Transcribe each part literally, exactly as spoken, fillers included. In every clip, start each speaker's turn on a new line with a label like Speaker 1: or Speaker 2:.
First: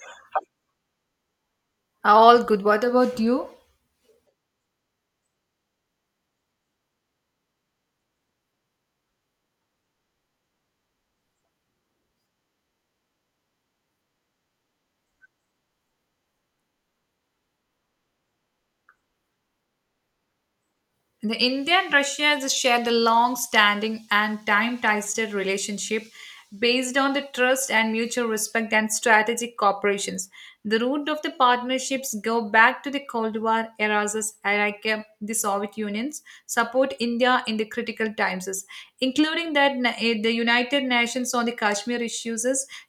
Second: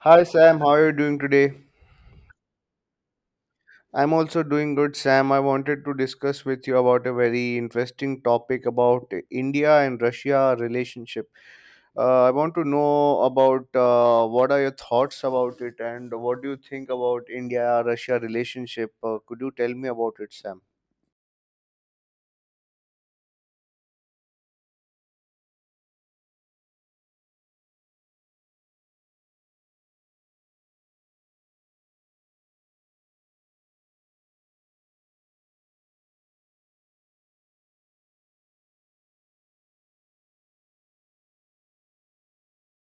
Speaker 1: Hi Sam, how are you doing today?
Speaker 2: All good. What about you?
Speaker 1: I'm also doing good, Sam. I wanted to discuss with you about a very interesting topic about India and Russia relationship. Uh, I want to know about uh, what are your thoughts about it and what do you think about India-Russia relationship? Uh, could you tell me about it, Sam?
Speaker 2: The India and Russia has shared a long standing and time tested relationship based on the trust and mutual respect and strategic cooperations. The root of the partnerships go back to the Cold War eras as Iraq, the Soviet Union's support India in the critical times, including that na- eh, the United Nations on the Kashmir issues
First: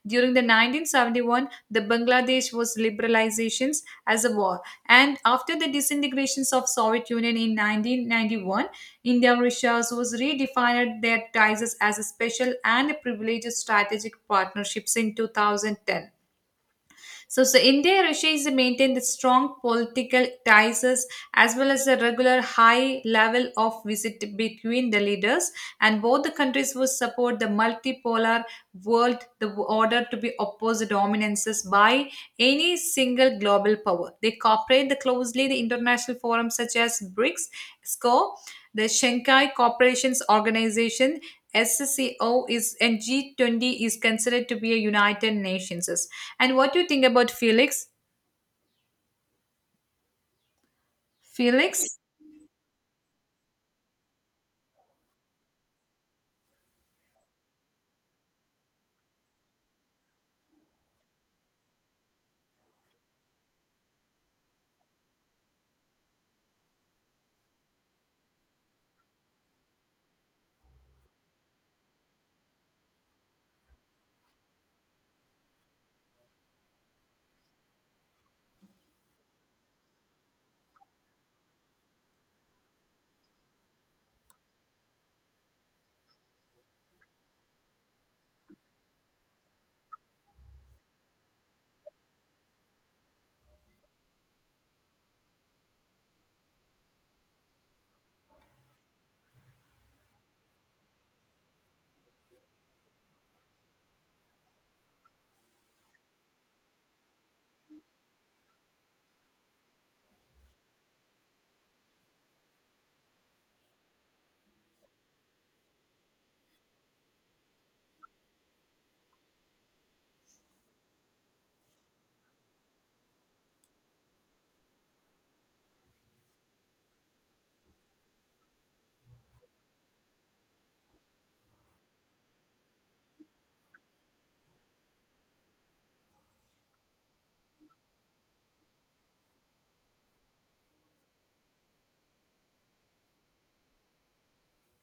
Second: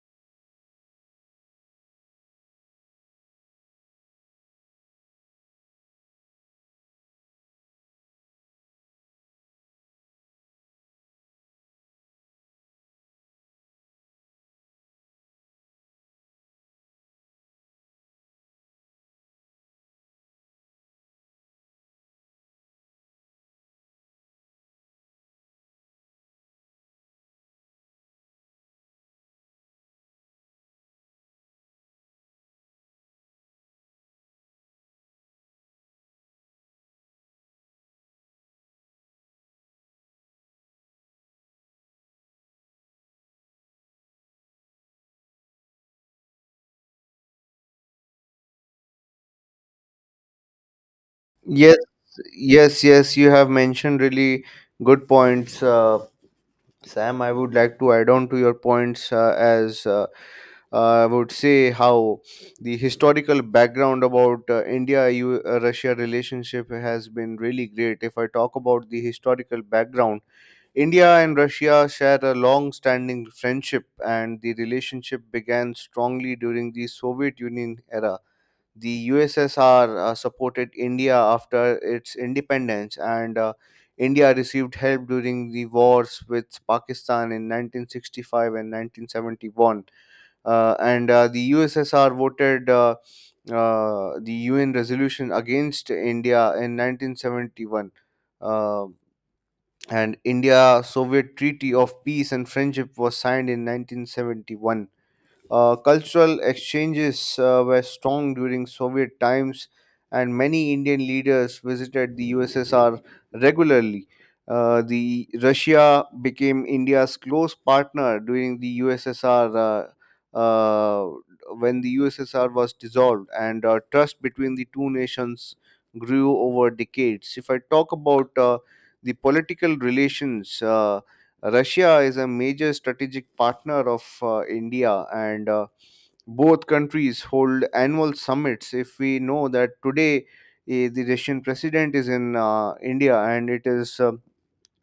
Speaker 2: during the nineteen seventy-one, the Bangladesh was liberalizations as a war. And after the disintegrations of Soviet Union in nineteen ninety-one, India-Russia was redefined their ties as a special and privileged strategic partnerships in twenty ten. So, so India and Russia is maintained the strong political ties as well as a regular high level of visit between the leaders, and both the countries will support the multipolar world the order to be opposed dominances by any single global power. They cooperate the closely the international forums such as BRICS, S C O, the Shanghai Corporations Organization, S C O is and G twenty is considered to be a United Nations. And what do you think about Felix?
Speaker 1: Yes,
Speaker 2: Felix?
Speaker 1: yes, yes. You have mentioned really good points. Uh, Sam, I would like to add on to your points uh, as uh, uh, I would say how the historical background about uh, India U- uh, Russia relationship has been really great. If I talk about the historical background, India and Russia share a long standing friendship, and the relationship began strongly during the Soviet Union era. The U S S R uh, supported India after its independence, and uh, India received help during the wars with Pakistan in nineteen sixty-five and nineteen seventy-one. Uh, and uh, The U S S R voted uh, uh, the U N resolution against India in nineteen seventy-one. Uh, and India Soviet Treaty of Peace and Friendship was signed in nineteen seventy-one. Uh, cultural exchanges uh, were strong during Soviet times, and many Indian leaders visited the U S S R regularly. Uh, the Russia became India's close partner during the U S S R uh, uh, when the U S S R was dissolved, and uh, trust between the two nations grew over decades. If I talk about uh, the political relations. Uh, Russia is a major strategic partner of uh, India, and uh, both countries hold annual summits. If we know that today eh, the Russian president is in uh, India and it is uh,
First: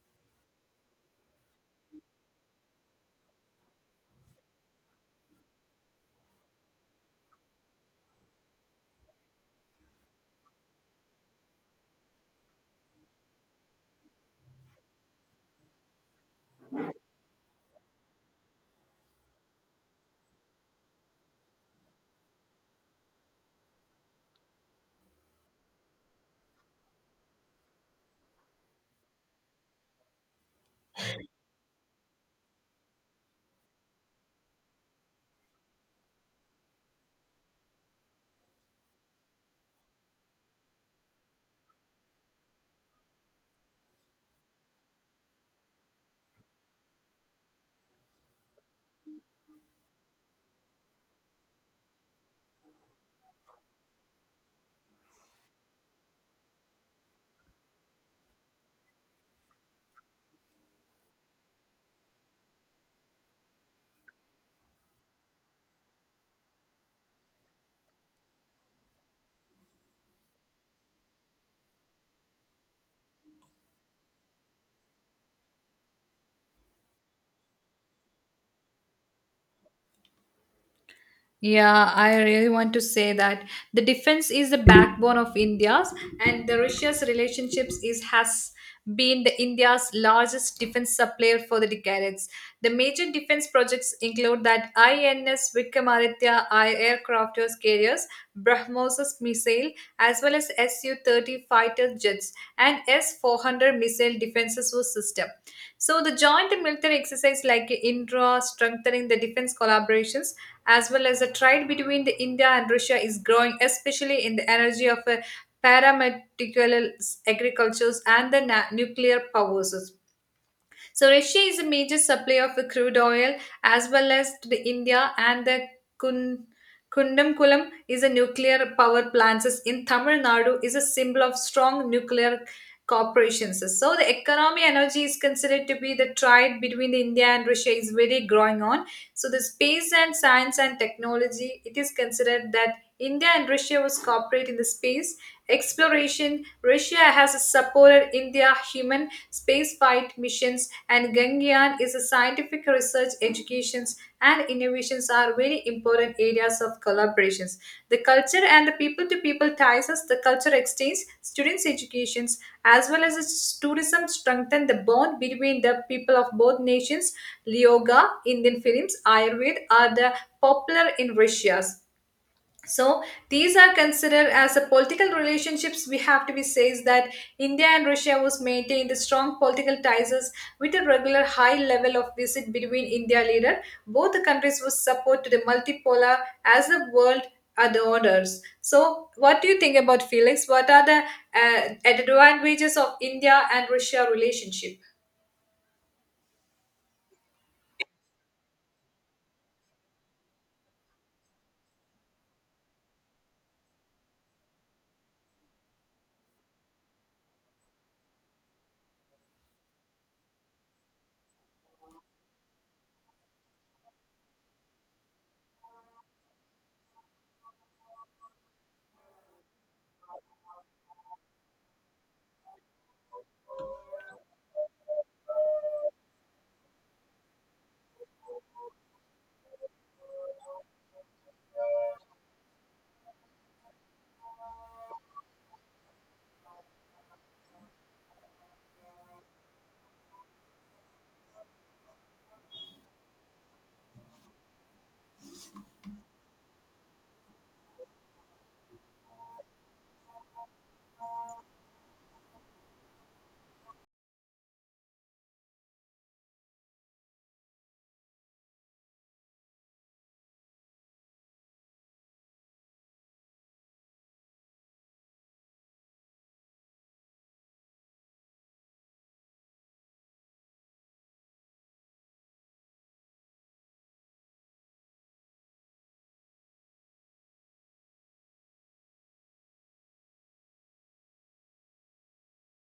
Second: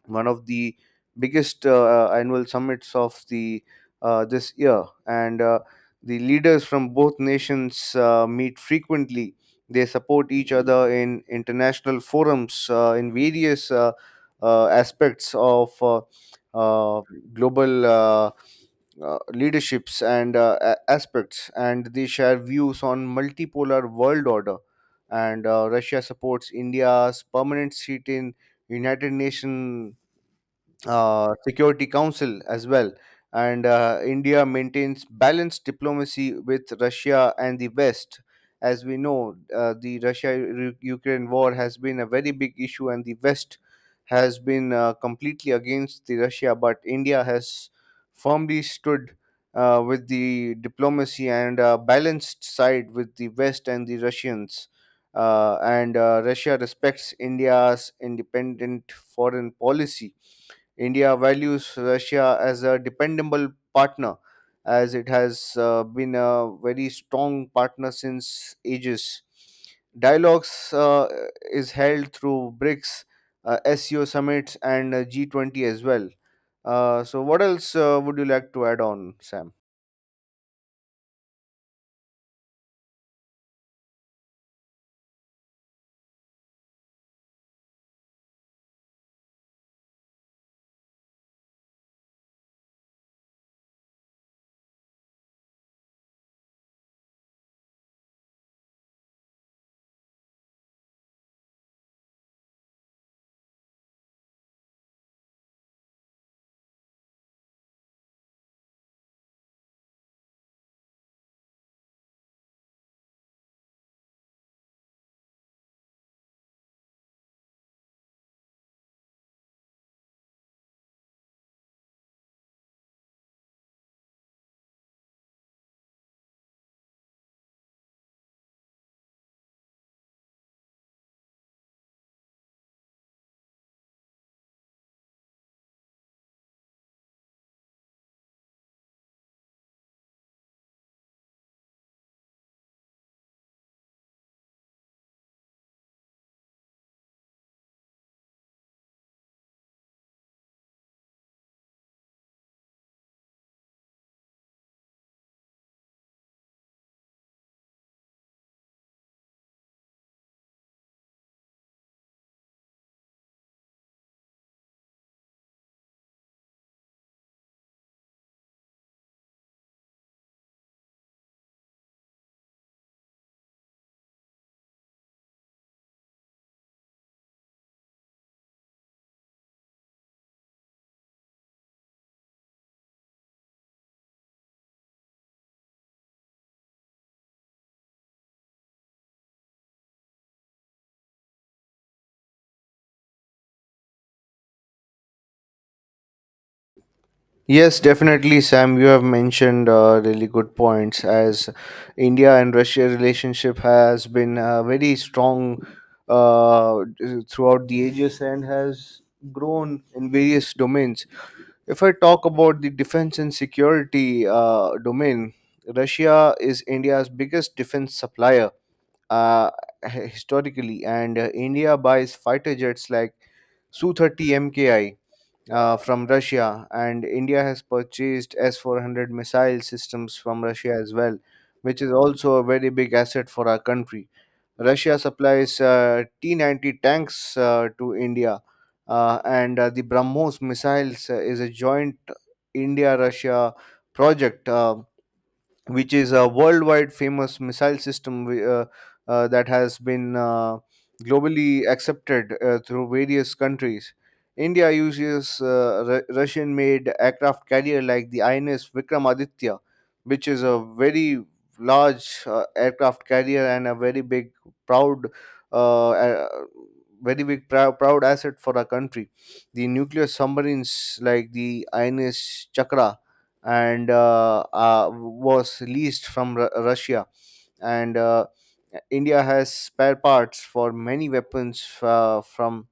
Speaker 1: one of the biggest uh, uh, annual summits of the uh, this year, and uh, the leaders from both nations uh, meet frequently. They support each other in international forums uh, in various uh, uh, aspects of uh, uh, global uh, uh, leaderships and uh, a- aspects, and they share views on multipolar world order, and uh, Russia supports India's permanent seat in United Nations uh, Security Council as well. And uh, India maintains balanced diplomacy with Russia and the West. As we know, uh, the Russia Ukraine war has been a very big issue, and the West has been uh, completely against the Russia. But India has firmly stood uh, with the diplomacy and uh, balanced side with the West and the Russians. Uh, and uh, Russia respects India's independent foreign policy. India values Russia as a dependable partner, as it has uh, been a very strong partner since ages. Dialogues uh, is held through BRICS, uh, S E O summits, and uh, G twenty as well. Uh, so, what else uh, would you like to add on, Sam?
Speaker 2: Yeah, I really want to say that the defense is the backbone of India's, and the Russia's relationships is has been the India's largest defense supplier for the decades. The major defense projects include that I N S Vikramaditya I aircraft carriers, BrahMos missile, as well as su thirty fighter jets and S four hundred missile defense system. So the joint military exercise like Indra strengthening the defense collaborations as well as the trade between the India and Russia is growing, especially in the energy of uh, paramedical agricultures and the na- nuclear powers. So Russia is a major supplier of crude oil as well as to the India and the Kun. Kundamkulam is a nuclear power plant in Tamil Nadu is a symbol of strong nuclear corporations. So the economy energy is considered to be the trade between the India and Russia is very growing on. So the space and science and technology, it is considered that India and Russia was cooperate in the space exploration, Russia has supported India human spaceflight missions, and Gangyan is a scientific research, educations, and innovations are very important areas of collaborations. The culture and the people-to-people ties us, the culture exchange, students' educations, as well as its tourism strengthen the bond between the people of both nations. Yoga, Indian films, Ayurveda are the popular in Russia. So these are considered as the political relationships. We have to be says that India and Russia was maintained strong political ties with a regular high level of visit between India leader. Both the countries was support to the multipolar as the world are the orders. So what do you think about Felix? What are the uh, advantages of India and Russia relationship?
Speaker 1: Yes, definitely, Sam. You have mentioned uh, really good points. As India and Russia relationship has been uh, very strong uh, throughout the ages and has grown in various domains. If I talk about the defense and security uh, domain, Russia is India's biggest defense supplier uh, h- historically, and uh, India buys fighter jets like Su thirty M K I uh, from Russia, and India has purchased S four hundred missile systems from Russia as well, which is also a very big asset for our country. Russia supplies uh, T ninety tanks uh, to India, uh, and uh, the BrahMos missiles uh, is a joint India-Russia project, Uh, which is a worldwide famous missile system wi- uh, uh, that has been uh, globally accepted uh, through various countries. India uses uh, Ru- Russian made aircraft carrier like the I N S Vikramaditya, which is a very large uh, aircraft carrier and a very big, proud. Uh, uh, very big prou- proud asset for our country. The nuclear submarines like the I N S Chakra and uh, uh, was leased from Ru- Russia. And uh, India has spare parts for many weapons uh, from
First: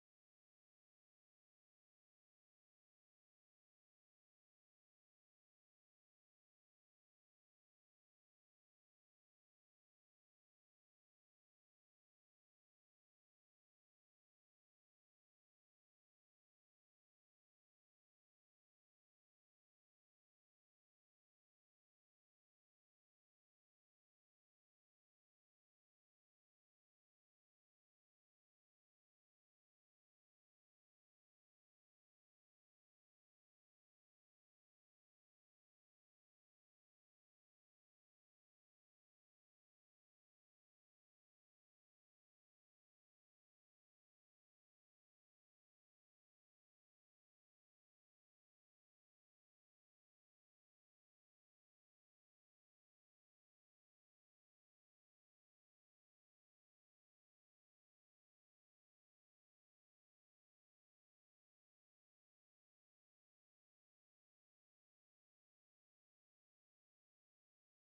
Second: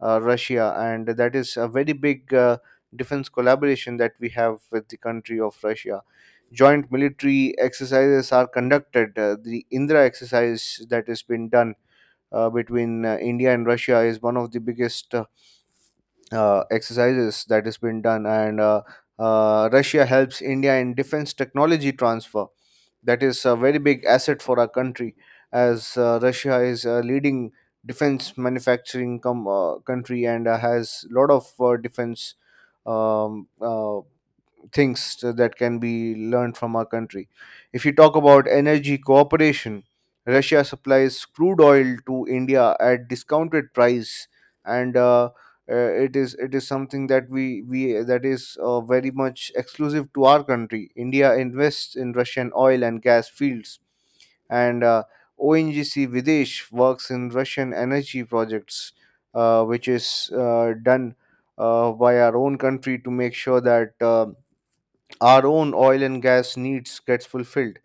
Speaker 1: uh, Russia, and that is a very big uh, defense collaboration that we have with the country of Russia. Joint military exercises are conducted. Uh, the Indra exercise that has been done uh, between uh, India and Russia is one of the biggest uh, uh, exercises that has been done, and uh, uh, Russia helps India in defense technology transfer. That is a very big asset for our country, as uh, Russia is a leading defense manufacturing com- uh, country and uh, has lot of uh, defense um, uh, things uh, that can be learned from our country. If you talk about energy cooperation, Russia supplies crude oil to India at discounted price, and uh, uh, it is it is something that we we that is uh, very much exclusive to our country. India invests in Russian oil and gas fields, and uh, O N G C Videsh works in Russian energy projects, uh, which is uh, done uh, by our own country to make sure that. Uh, our own oil and gas needs gets fulfilled.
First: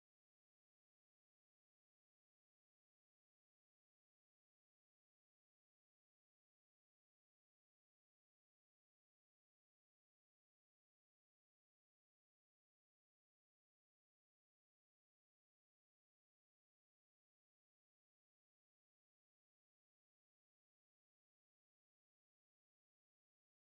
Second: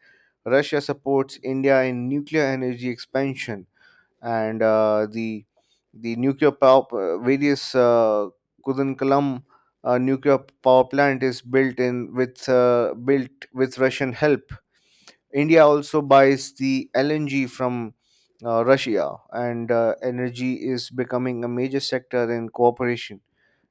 Speaker 1: Russia supports India in nuclear energy expansion, and uh, the the nuclear power uh, various uh, Kudankulam uh, nuclear power plant is built in with uh, built with Russian help. India also buys the L N G from uh, Russia, and uh, energy is becoming a major sector in cooperation.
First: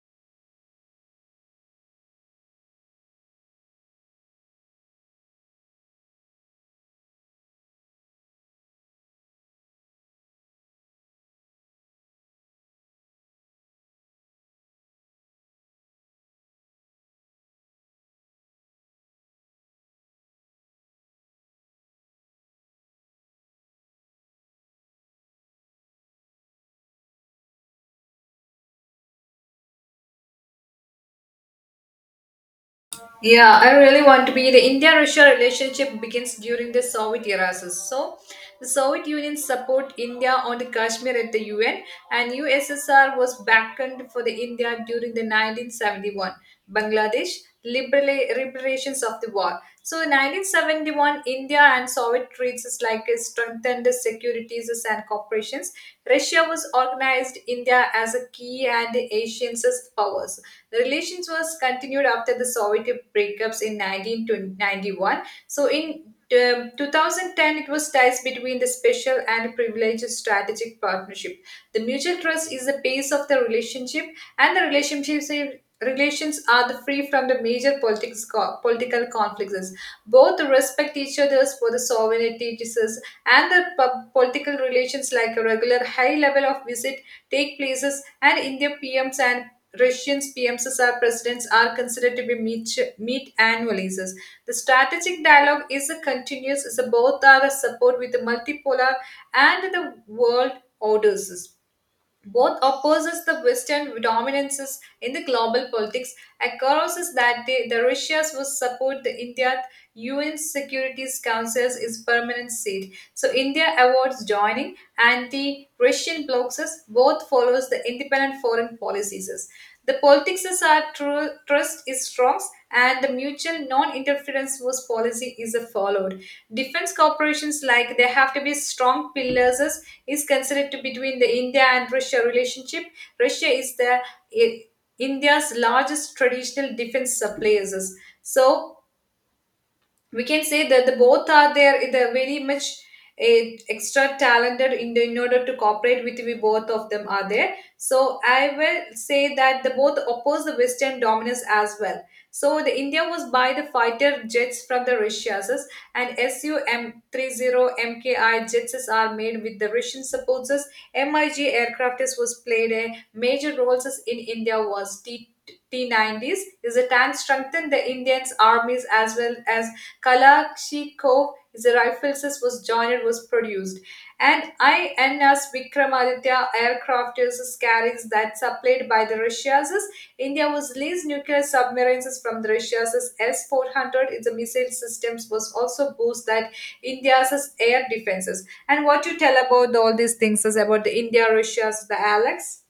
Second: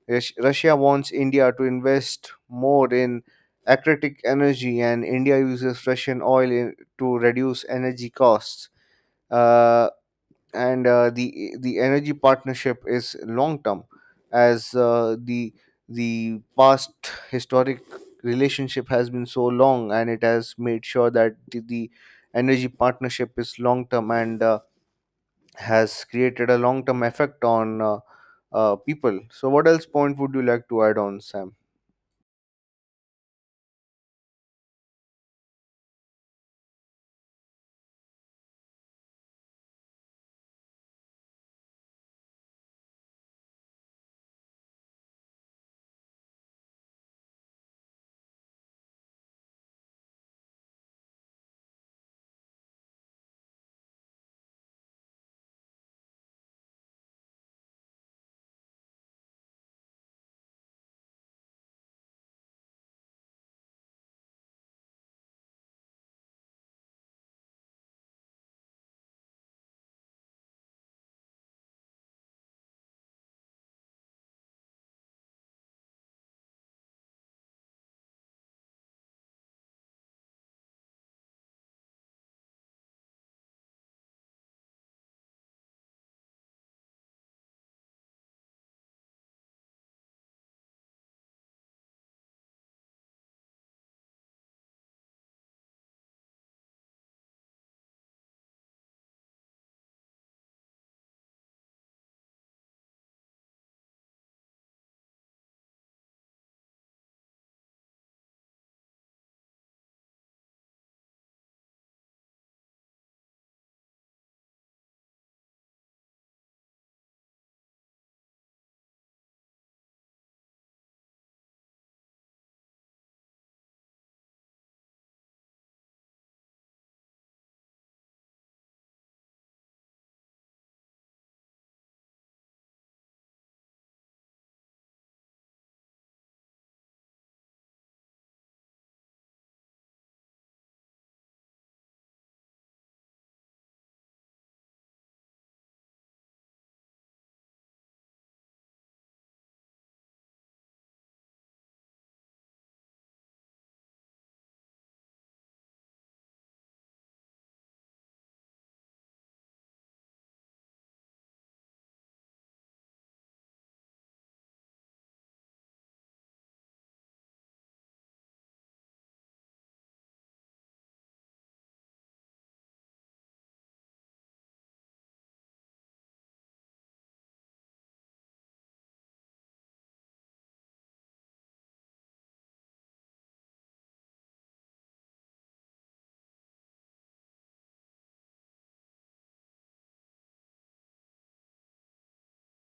Speaker 1: Rus- Russia wants India to invest more in aquatic energy, and India uses Russian oil in, to reduce energy costs. Uh, and uh, The the energy partnership is long term, as uh, the the past historic relationship has been so long, and it has made sure that the, the energy partnership is long term and uh, has created a long term effect on uh, uh, people. So, what else point would you like to add on, Sam?
Speaker 2: Yeah, I really want to be. The India-Russia relationship begins during the Soviet era. So, so the Soviet Union support India on the Kashmir at the U N, and U S S R was backed for the India during the nineteen seventy-one Bangladesh libera- reparations of the war. So in nineteen seventy-one, India and Soviet treaties is like uh, strengthened securities and corporations. Russia was organized India as a key and Asian powers. The relations was continued after the Soviet breakups in nineteen ninety-one. So in um, two thousand ten, it was ties between the special and privileged strategic partnership. The mutual trust is the base of the relationship, and the relationships relations are the free from the major politics, political conflicts. Both respect each other's for the sovereignty disease and the pub- political relations like a regular high level of visit take places, and India P Ms and Russians P Ms are presidents are considered to be meet, meet annually. The strategic dialogue is a continuous, is a both are a support with the multipolar and the world orders, both opposes the Western dominances in the global politics. Acknowledges that the, the Russia's will support the India U N Security Council's is permanent seat. So India avoids joining, and the Russian blocs us, both follows the independent foreign policies. The politics is our tru- trust is strong, and the mutual non-interference was policy is followed. Defense corporations like they have to be strong pillars is is considered to between the India and Russia relationship. Russia is the i- India's largest traditional defense suppliers. So we can say that the both are there. They're very much eh, extra talented in, the, in order to cooperate with we both of them are there. So I will say that the both oppose the Western dominance as well. So the India was by the fighter jets from the Russia's, and Su m thirty mki jets are made with the Russian supports. MiG aircraft was played a major roles in India was t T90s is a tank strengthened the Indians armies as well as Kalashnikov is a rifle sys was joined was produced. And I N S Vikramaditya aircraft uses carriers that supplied by the Russia's. India was leased nuclear submarines from the Russia's S four hundred. Its missile systems was also boost that India's air defenses. And what you tell about all these things is about the India Russia's the Alex?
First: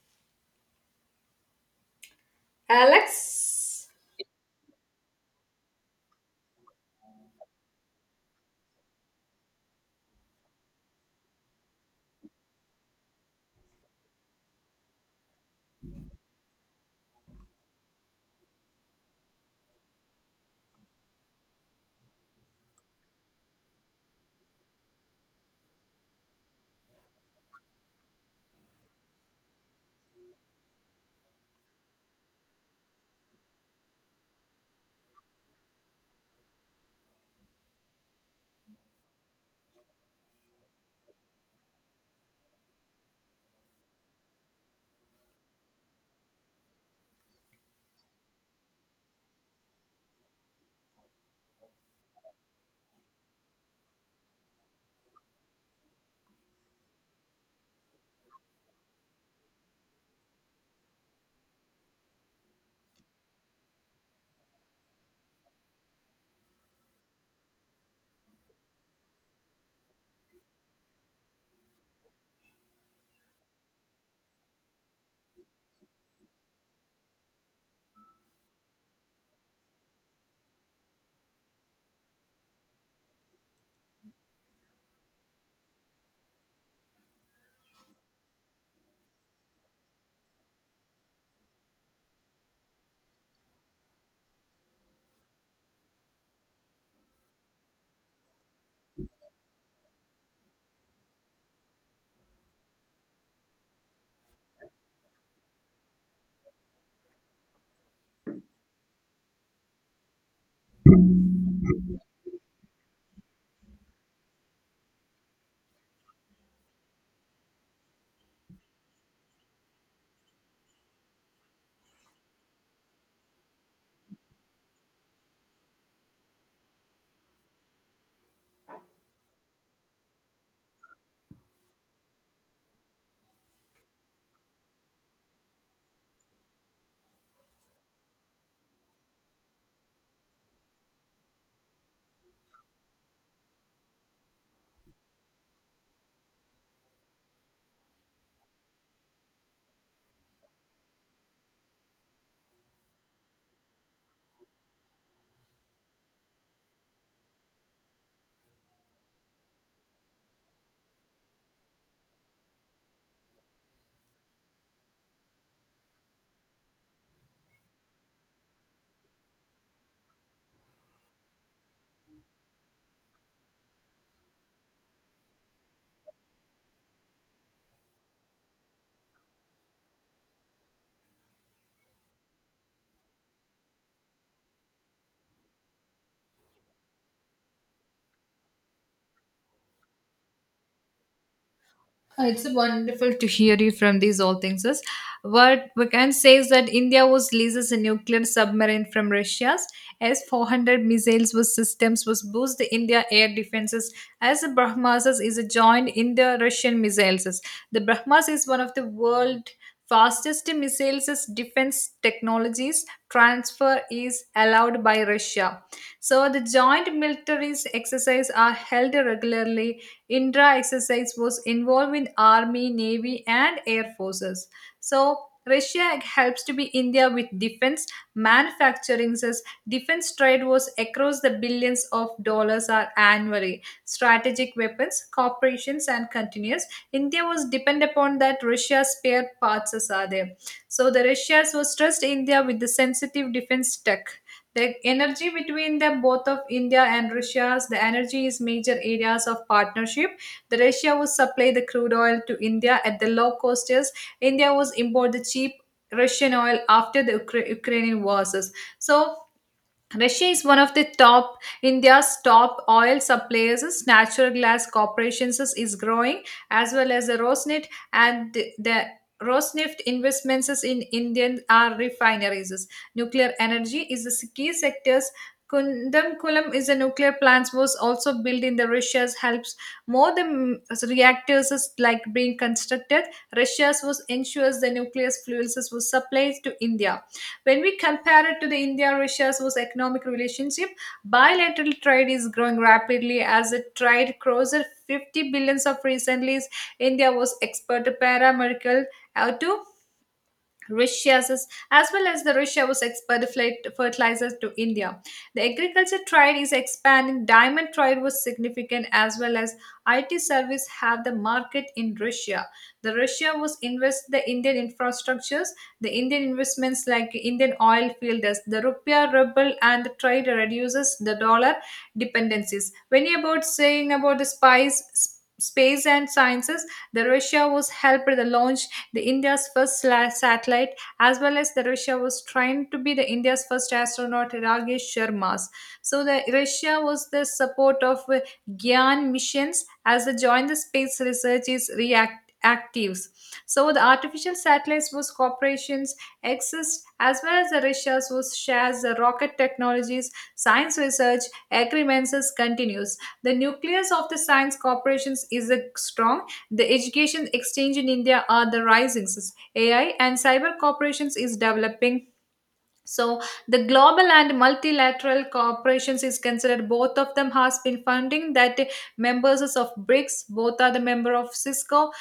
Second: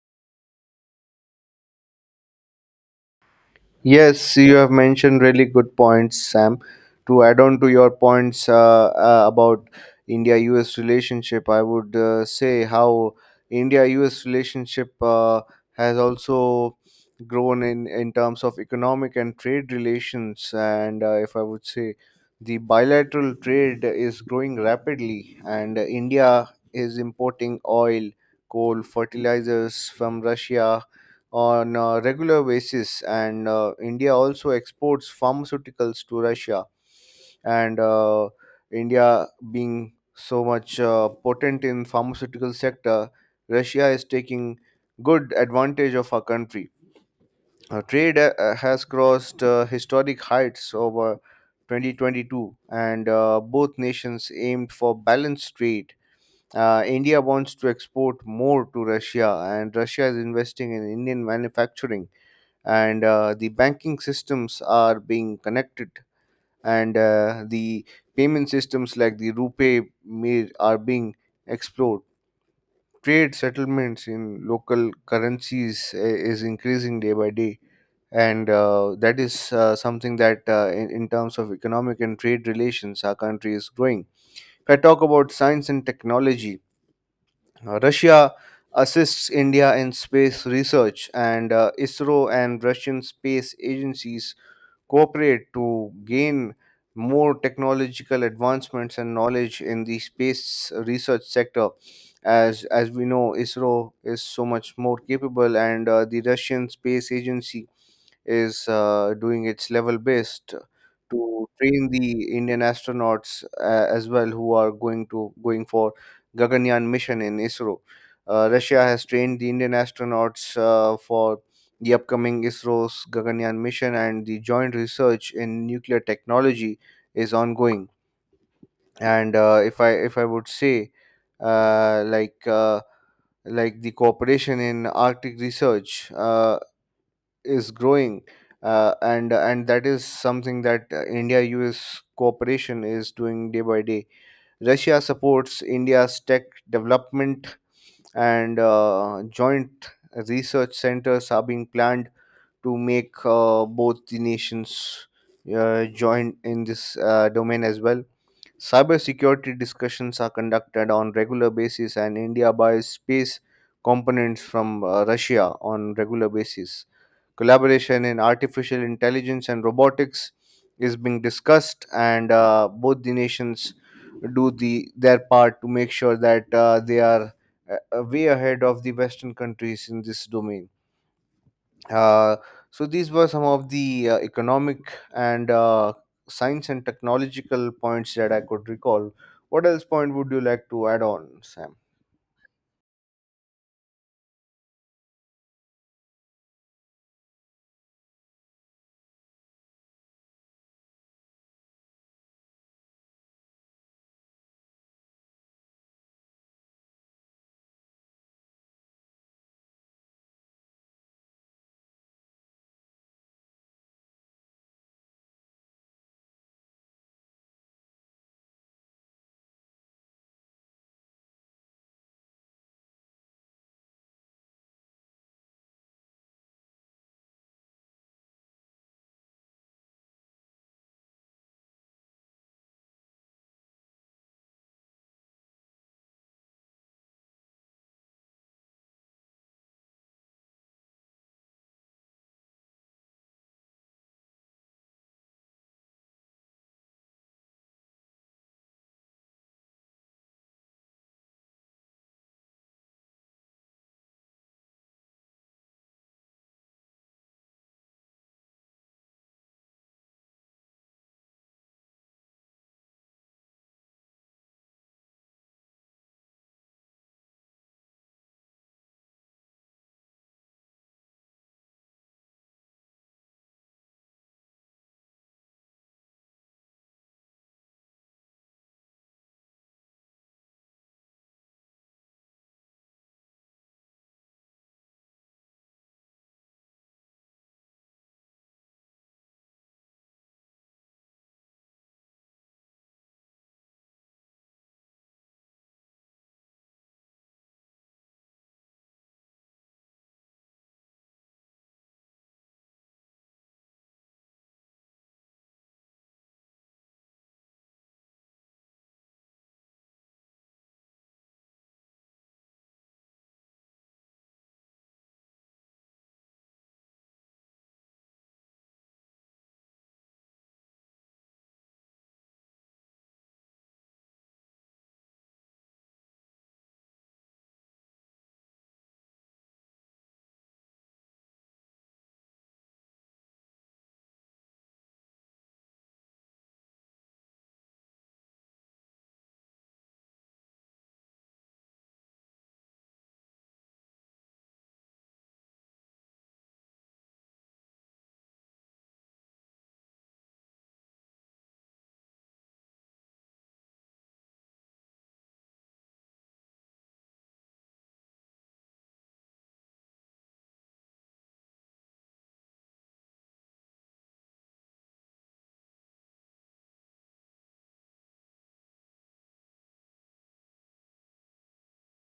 Speaker 2: Alex?
Speaker 1: Yes, you have mentioned really good points, Sam. To add on to your points uh, uh, about India U S relationship, I would uh, say how India U S relationship uh, has also grown in, in terms of economic and trade relations. And uh, if I would say, the bilateral trade is growing rapidly, and India is importing oil, coal, fertilizers from Russia on a regular basis, and uh, India also exports pharmaceuticals to Russia, and uh, India being so much uh, potent in pharmaceutical sector, Russia is taking good advantage of our country. Uh, trade uh, uh, has crossed uh, historic heights over twenty twenty-two, and uh, both nations aimed for balanced trade. Uh, india wants to export more to Russia, and Russia is investing in Indian manufacturing, and uh, the banking systems are being connected, and uh, the payment systems like the rupee mir- are being explored. Trade settlements in local currencies i- is increasing day by day, and uh, that is uh, something that uh, in, in terms of economic and trade relations our country is growing. If I talk about science and technology, uh, Russia assists India in space research, and uh, ISRO and Russian space agencies cooperate to gain more technological advancements and knowledge in the space research sector. As as we know, ISRO is so much more capable, and uh, the Russian space agency is uh, doing its level best to train the Indian astronauts uh, as well, who are going to going for Gaganyaan mission in ISRO. Uh, russia has trained the Indian astronauts uh, for the upcoming ISRO's Gaganyaan mission, and the joint research in nuclear technology is ongoing. And uh, if I if I would say, uh, like uh, like the cooperation in Arctic research uh, is growing, uh, and and that is something that uh, India-U S cooperation is doing day by day. Russia supports India's tech development, and uh, joint research centers are being planned to make uh, both the nations uh, join in this uh, domain as well. Cybersecurity discussions are conducted on regular basis, and India buys space components from uh, Russia on regular basis. Collaboration in artificial intelligence and robotics is being discussed, and uh, both the nations do the their part to make sure that uh, they are uh, uh, way ahead of the Western countries in this domain. Uh, so these were some of the uh, economic and uh, science and technological points that I could recall. What else point would you like to add on, Sam?
Speaker 2: Uh, It's wonderful to hear you from these all things. Is. What we can say is that India was leases a nuclear submarine from Russia's S four hundred missiles was systems was boost the India air defenses as the Brahmas is a joint India-Russian missiles. The Brahmas is one of the world fastest missiles defense technologies transfer is allowed by Russia. So the joint military exercises are held regularly. Indra exercise was involved in army, navy, and air forces. So Russia helps to be India with defense manufacturing. Says defense trade was across the billions of dollars are annually. Strategic weapons, corporations, and continuous. India was depend upon that Russia spare parts as are there. So the Russians was trust India with the sensitive defense tech. The energy between the both of India and Russia's the energy is major areas of partnership. The Russia would supply the crude oil to India at the low costs. India was import the cheap Russian oil after the Ukra- Ukrainian wars. So Russia is one of the top India's top oil suppliers. Natural gas corporations is is growing as well as the Rosneft and the, the Rosneft investments is in Indian are refineries. Nuclear energy is the key sectors. Kundankulam is a nuclear plant was also built in the Russia's helps, more than reactors is like being constructed. Russia's was ensures the nuclear fuels was supplied to India. When we compare it to the India-Russia source economic relationship, bilateral trade is growing rapidly as it trade crossed fifty billions of recently. India was export paramedical uh, to rishas is- as well as the Russia was export fertilizers to India. The agriculture trade is expanding. Diamond trade was significant as well as I T service have the market in Russia. The Russia was invest the Indian infrastructures, the Indian investments like Indian oil fields, the rupiah ruble and the trade reduces the dollar dependencies. When you about saying about the spice space and sciences, the Russia was helped the launch the India's first sla- satellite, as well as the Russia was trying to be the India's first astronaut Rakesh Sharma's. So the Russia was the support of uh, Gyan missions as they joined the space research is react actives. So the artificial satellites was corporations exist as well as the Russia's was shares the rocket technologies, science research agreements is continues. The nucleus of the science corporations is a strong the education exchange in India are the rising s- A I and cyber corporations is developing. So the global and multilateral corporations is considered both of them has been funding that members of BRICS, both are the member of Cisco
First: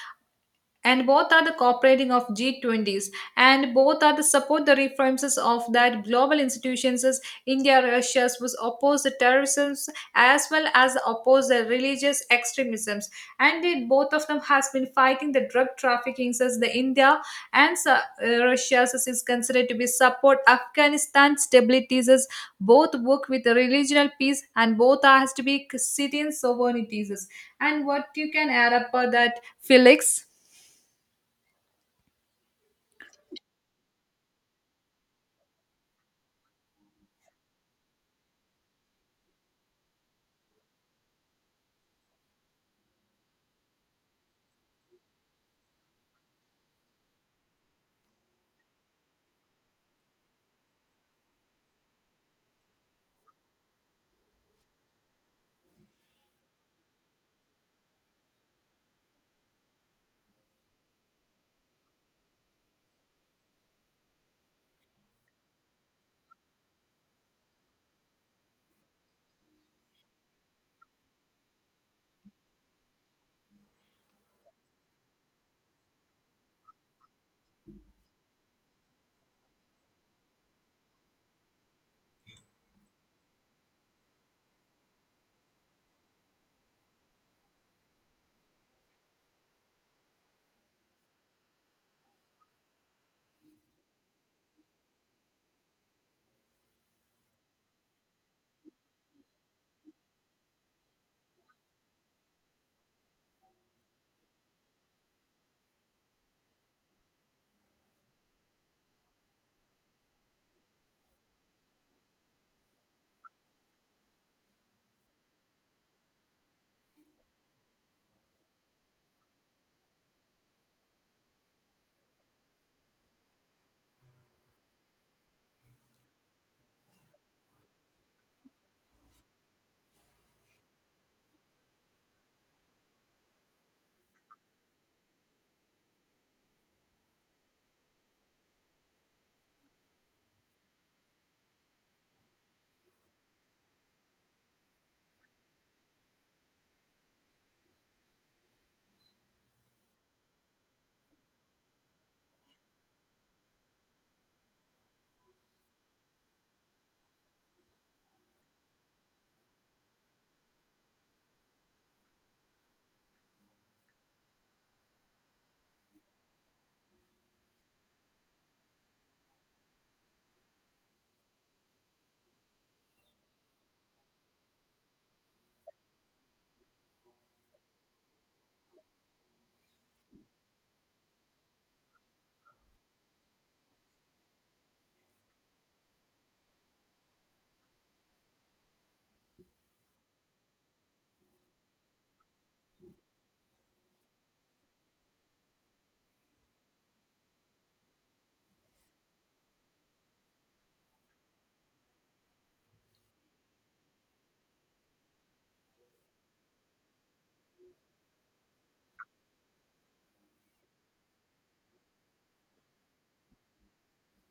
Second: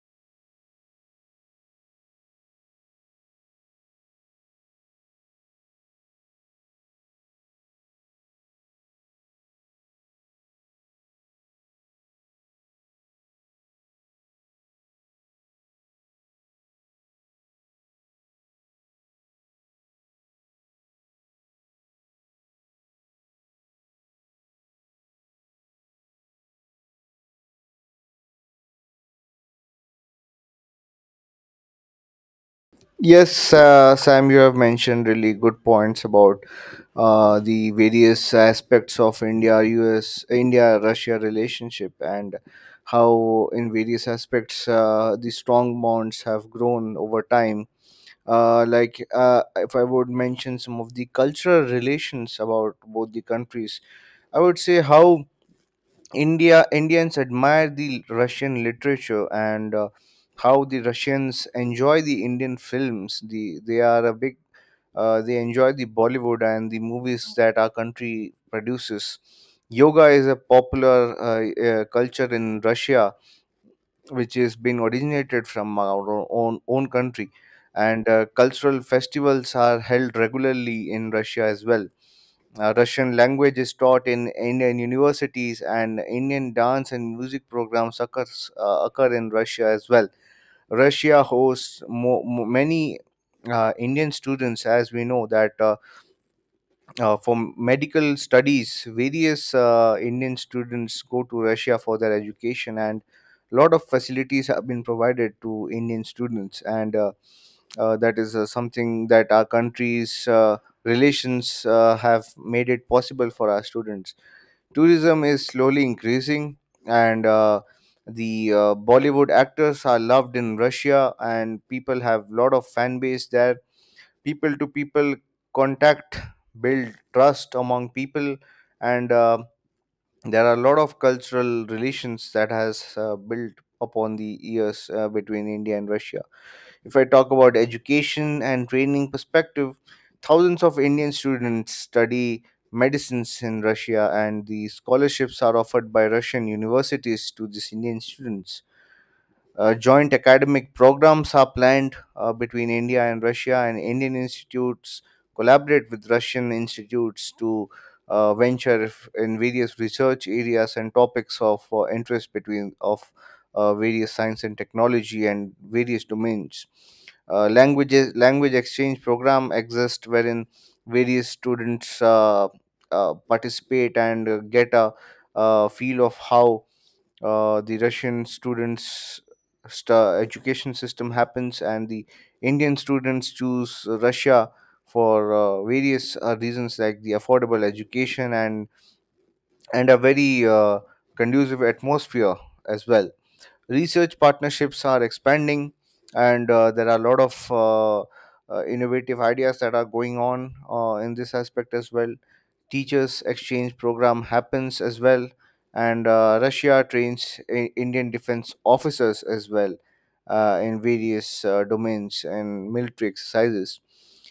Speaker 2: and both are the cooperating of G twenty s, and both are the support the reforms of that global institutions. As India, Russia was oppose the terrorism as well as oppose the religious extremisms, and it, both of them has been fighting the drug trafficking. As the India and uh, Russia as is considered to be support Afghanistan stabilities. As both work with the regional peace, and both are has to be sitting sovereignties. And what you can add up for that, Felix?
Speaker 1: Yes, uh, Sam, you have mentioned really good points about uh, the various aspects of India, U S, India, Russia relationship, and how in various aspects uh, the strong bonds have grown over time. Uh, like uh, if I would mention some of the cultural relations about both the countries, I would say how india Indians admire the Russian literature, and uh, how the Russians enjoy the Indian films. The they are a big uh, They enjoy the Bollywood and the movies that our country produces. Yoga is a popular uh, uh, culture in Russia, which has been originated from our own own country, and uh, cultural festivals are held regularly in Russia as well. Uh, Russian language is taught in Indian universities, and Indian dance and music programs occurs, uh, occur in Russia as well. Russia hosts mo- mo- many uh, Indian students, as we know that. Uh, uh, for medical studies, various uh, Indian students go to Russia for their education, and a lot of facilities have been provided to Indian students, and uh, uh, that is uh, something that our country's uh, relations uh, have made it possible for our students. Tourism is slowly increasing, and uh, the uh, Bollywood actors are loved in Russia, and people have lot of fan base there. People to people contact build trust among people, and uh, there are a lot of cultural relations that has uh, built upon the years uh, between India and Russia. If I talk about education and training perspective, thousands of Indian students study medicines in Russia, and the scholarships are offered by Russian universities to these Indian students. Uh, joint academic programs are planned uh, between India and Russia, and Indian institutes collaborate with Russian institutes to uh, venture f- in various research areas and topics of uh, interest between of uh, various science and technology and various domains. Uh, languages language exchange program exist, wherein various students uh, uh, participate and uh, get a uh, feel of how uh, the Russian students sta education system happens, and the Indian students choose Russia for uh, various uh, reasons like the affordable education and and a very uh, conducive atmosphere as well. Research partnerships are expanding, and uh, there are a lot of uh, uh, innovative ideas that are going on uh, in this aspect as well. Teachers exchange program happens as well, and uh, Russia trains I- Indian defense officers as well uh, in various uh, domains and military exercises.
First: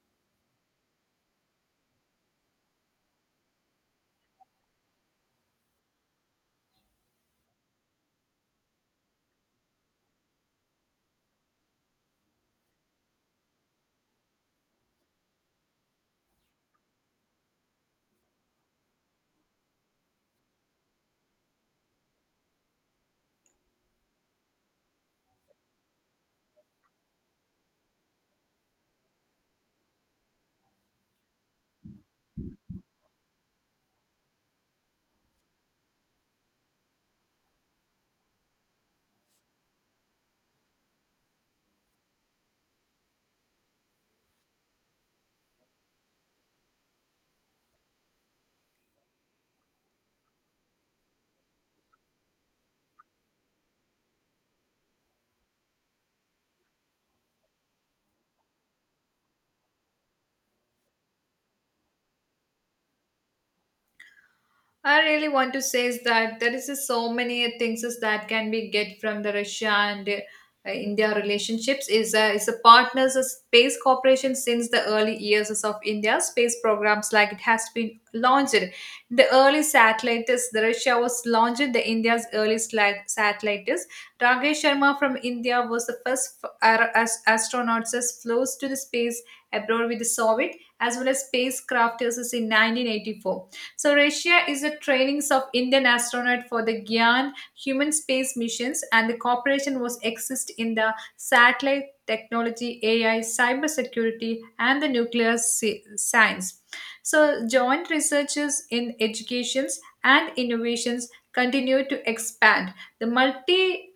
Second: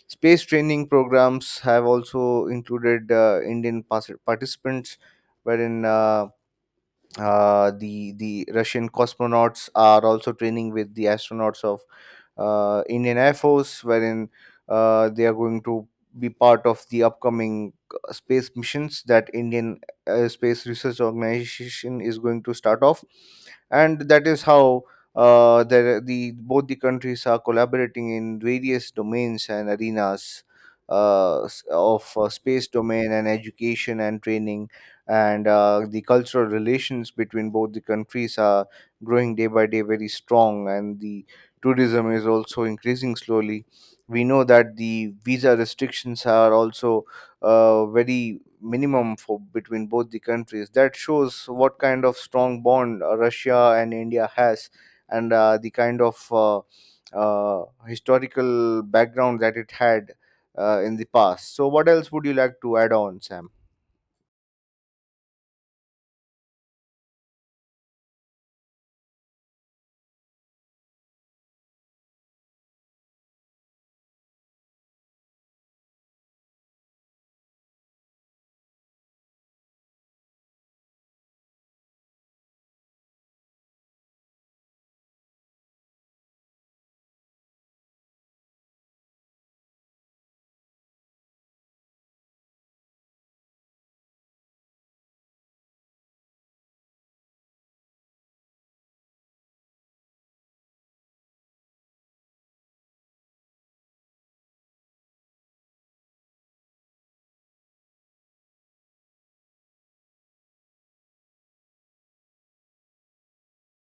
Speaker 1: Space training programs have also included uh, Indian pas- participants, wherein uh, uh, the the russian cosmonauts are also training with the astronauts of uh, Indian Air Force, wherein uh, they are going to be part of the upcoming uh, space missions that Indian uh, Space Research Organization is going to start off, and that is how uh, the the both the countries are collaborating in various domains and arenas, uh, s- of uh, space domain and education and training, and uh, the cultural relations between both the countries are growing day by day very strong, and the tourism is also increasing slowly. We know that the visa restrictions are also uh, very minimum for between both the countries. That shows what kind of strong bond uh, Russia and India has, and uh, the kind of uh, uh, historical background that it had uh, in the past. So, what else would you like to add on, Sam?
Speaker 2: I really want to say is that there is just so many things is that can be get from the Russia and uh, India relationships is a, is a partners of space cooperation since the early years of India's space programs like it has been launched. The early satellites, the Russia was launched the India's early sla- satellites. Rakesh Sharma from India was the first f- ar- as- astronauts as flows to the space abroad with the Soviet as well as spacecraft in nineteen eighty-four. So Russia is the trainings of Indian astronaut for the Gyan human space missions, and the cooperation was exist in the satellite technology, A I, cyber security, and the nuclear sci- science. So joint researches in educations and innovations continue to expand. The multi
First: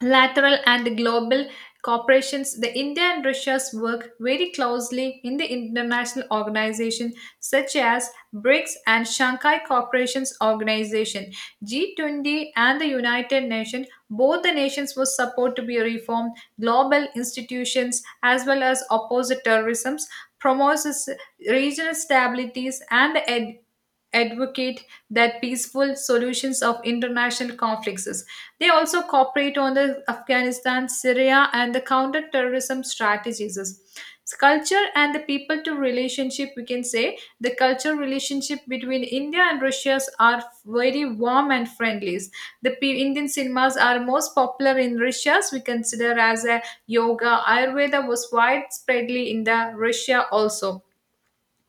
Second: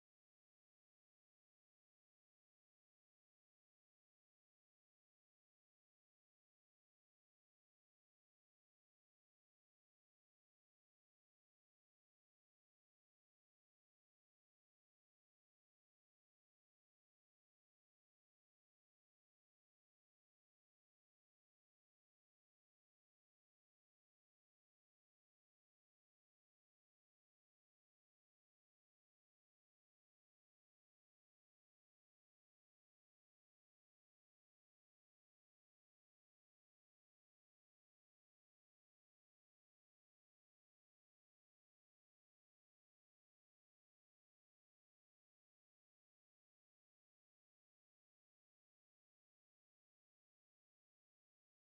Speaker 2: lateral and global corporations, the India and Russia's work very closely in the international organizations such as BRICS and Shanghai Corporations Organization, G twenty and the United Nations. Both the nations were supposed to be reformed global institutions as well as oppose terrorism, promotes regional stabilities and ed- advocate that peaceful solutions of international conflicts. They also cooperate on the Afghanistan, Syria, and the counter-terrorism strategies. It's culture and the people to relationship, we can say the culture relationship between India and Russia are very warm and friendly. The pe- Indian cinemas are most popular in Russia. We consider as a yoga. Ayurveda was widespreadly in the Russia also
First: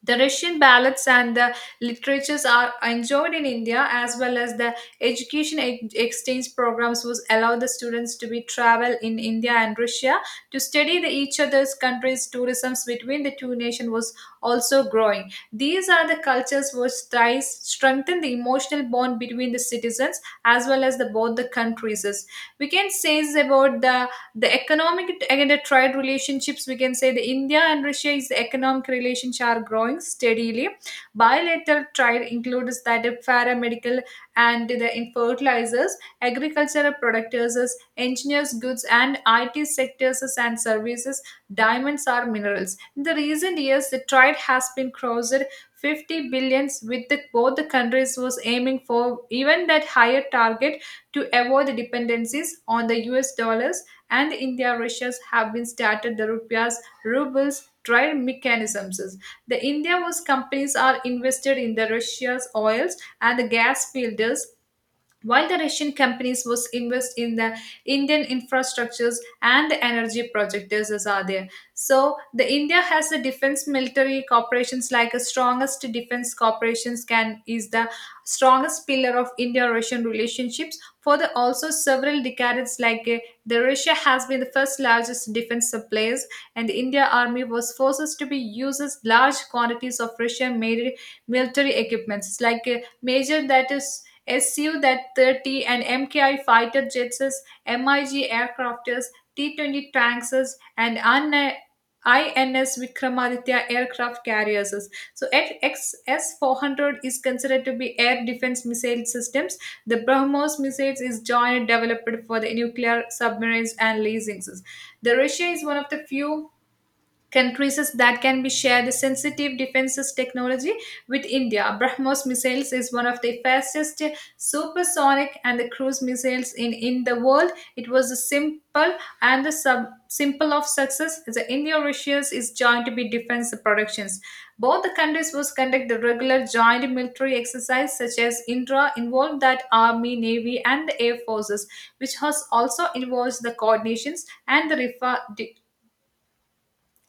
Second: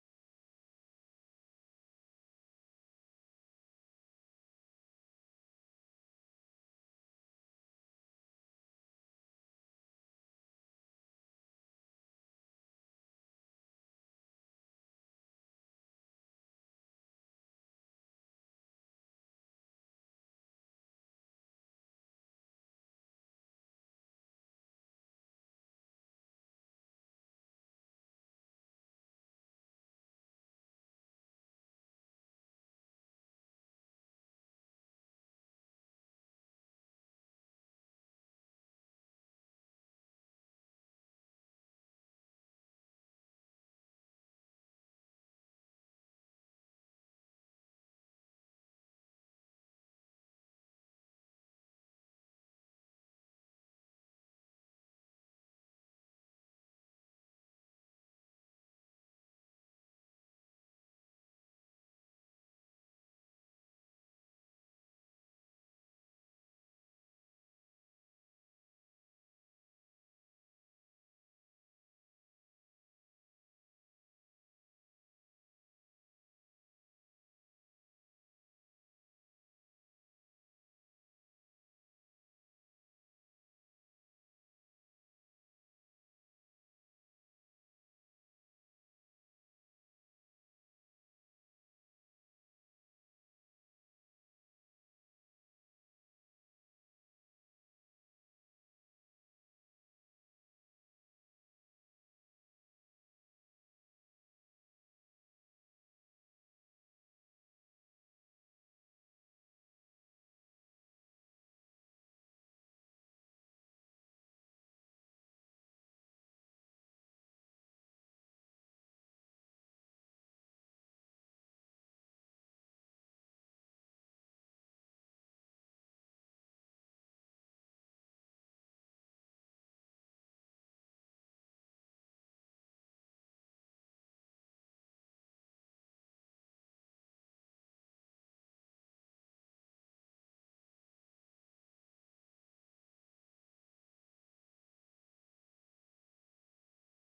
Speaker 2: the Russian ballads and the literatures are enjoyed in India as well as the education ex- exchange programs which allow the students to be travel in India and Russia to study the each other's countries tourism between the two nations was also growing. These are the cultures which ties strengthen the emotional bond between the citizens as well as the both the countries. We can say is about the the economic again the trade relationships. We can say the India and Russia is the economic relations are growing steadily. Bilateral trade includes that the paramedical and the in fertilizers, agricultural producers, engineers goods and IT sectors and services, diamonds are minerals. In the recent years the trade has been crossed fifty billions with the, both the countries was aiming for even that higher target. To avoid the dependencies on the US dollars, and India Russia's have been started the rupiah's rubles trade mechanisms. The India was companies are invested in the Russia's oils and the gas fields, while the Russian companies was invest in the Indian infrastructures and the energy projects as are there. So the India has the defense military corporations. Like the strongest defense corporations can is the strongest pillar of India Russian relationships for the also several decades, like uh, the Russia has been the first largest defense suppliers, and the India army was forces to be uses large quantities of Russia made military equipments, like uh, major that is Su that thirty and M K I fighter jets, MiG aircrafters, T twenty tanks, and un- I N S Vikramaditya aircraft carriers. So X S four hundred is considered to be air defense missile systems. The BrahMos missiles is jointly developed for the nuclear submarines and leasing. The Russia is one of the few countries that can be shared the sensitive defenses technology with India. BrahMos missiles is one of the fastest supersonic and the cruise missiles in, in the world. It was a simple and the sub simple of success. The India Russia's is joined to be defense productions. Both the countries was conduct the regular joint military exercise such as Indra involved that army, navy and the air forces, which has also involves the coordinations and the refer-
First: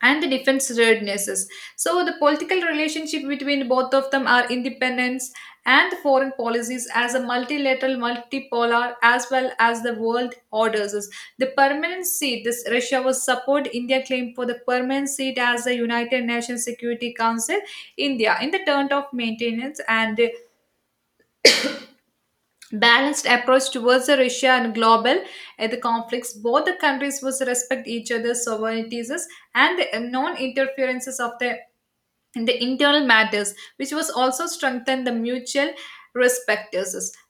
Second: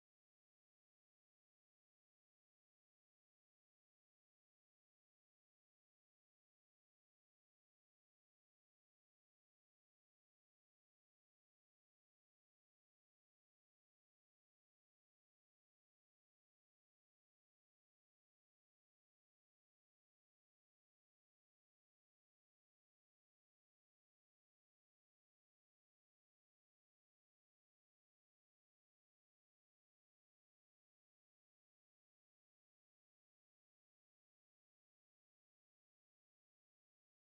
Speaker 2: and the defense readnesses. So the political relationship between both of them are independence and foreign policies as a multilateral, multipolar, as well as the world orders. The permanent seat, this Russia was support India claim for the permanent seat as the United Nations Security Council. India in the turn of maintenance and balanced approach towards the Russia and global uh, the conflicts. Both the countries must respect each other's sovereignties and the non-interferences of the in the internal matters, which was also strengthened the mutual respect.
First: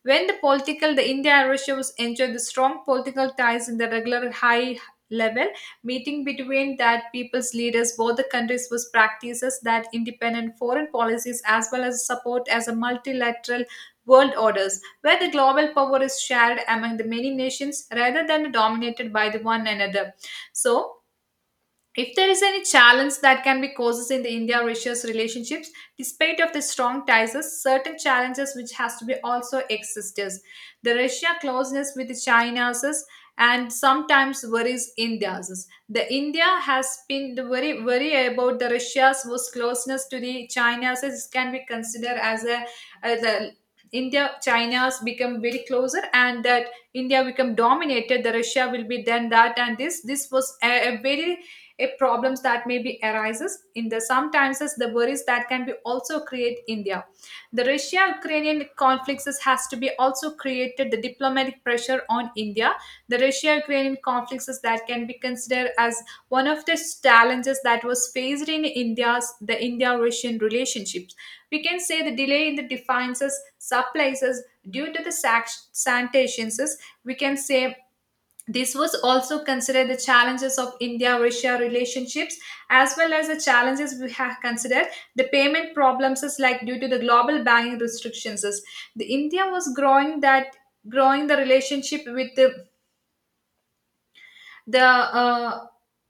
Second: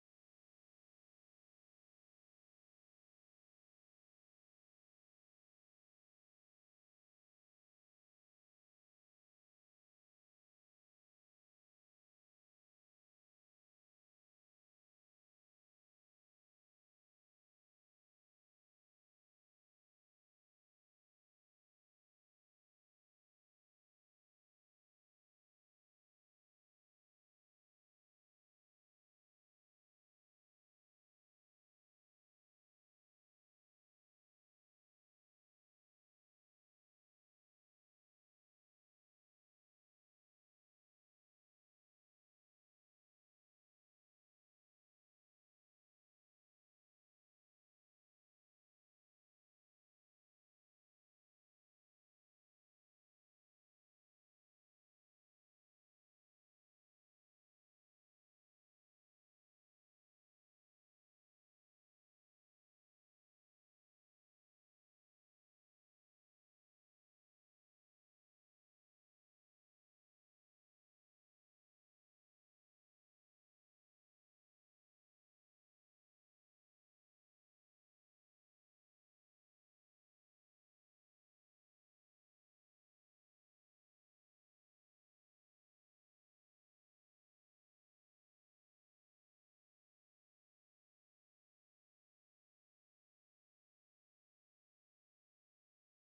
Speaker 2: When the political, the India and Russia was enjoyed the strong political ties in the regular high level meeting between that people's leaders, both the countries was practices that independent foreign policies as well as support as a multilateral world orders where the global power is shared among the many nations rather than dominated by the one another. So if there is any challenge that can be causes in the India Russia's relationships, despite of the strong ties, certain challenges which has to be also exists. The Russia closeness with China's and sometimes worries India's. The India has been the very worry about the Russia's was closeness to the China's is can be considered as a, as a India, China's become very closer, and that India become dominated. The Russia will be then that, and this this was a, a very a problems that may be arises in the sometimes is the worries that can be also create India. The Russia Ukrainian conflicts is- has to be also created the diplomatic pressure on India. The Russia Ukrainian conflicts is that can be considered as one of the challenges that was faced in India's the India Russian relationships. We can say the delay in the defenses supplies is due to the sac- sanitations is, we can say, this was also considered the challenges of India-Russia relationships, as well as the challenges we have considered the payment problems is like due to the global banking restrictions. Is. The India was growing that growing the relationship with the the uh,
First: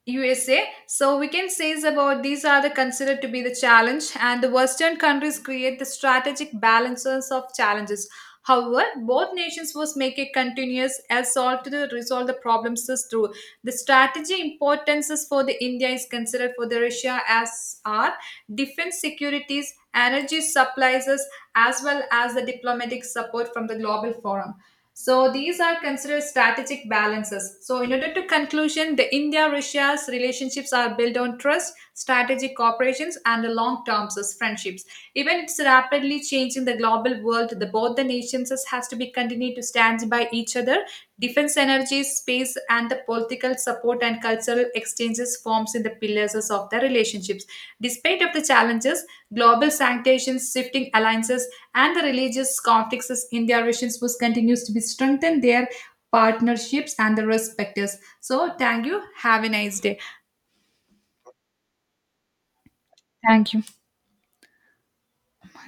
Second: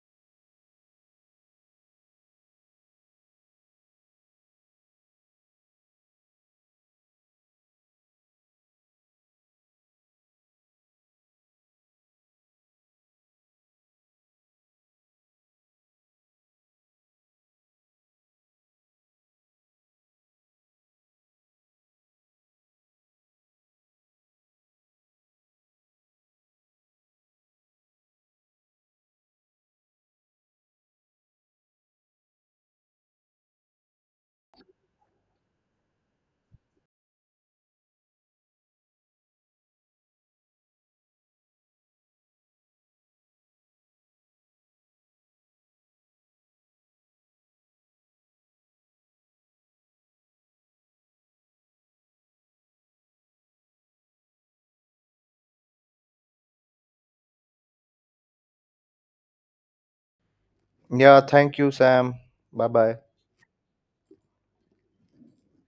Speaker 2: U S A. So we can say is about these are the considered to be the challenge, and the Western countries create the strategic balances of challenges. However, both nations must make a continuous assault to resolve the problems is through the strategy importances for the India is considered for the Russia as are defense securities, energy supplies, as well as the diplomatic support from the global forum. So these are considered strategic balances. So in order to conclusion, the India-Russia's relationships are built on trust, strategic cooperations, and the long-term friendships. Even it's rapidly changing the global world, the both the nations has to be continued to stand by each other. Defense energy, space, and the political support and cultural exchanges forms in the pillars of the relationships. Despite of the challenges, global sanctions, shifting alliances, and the religious conflicts in their relationships continues to be strengthened their partnerships and the respecters, so thank you, have a nice day.
Speaker 1: Yeah, thank you, Sam. Bye bye.
Speaker 2: Thank you.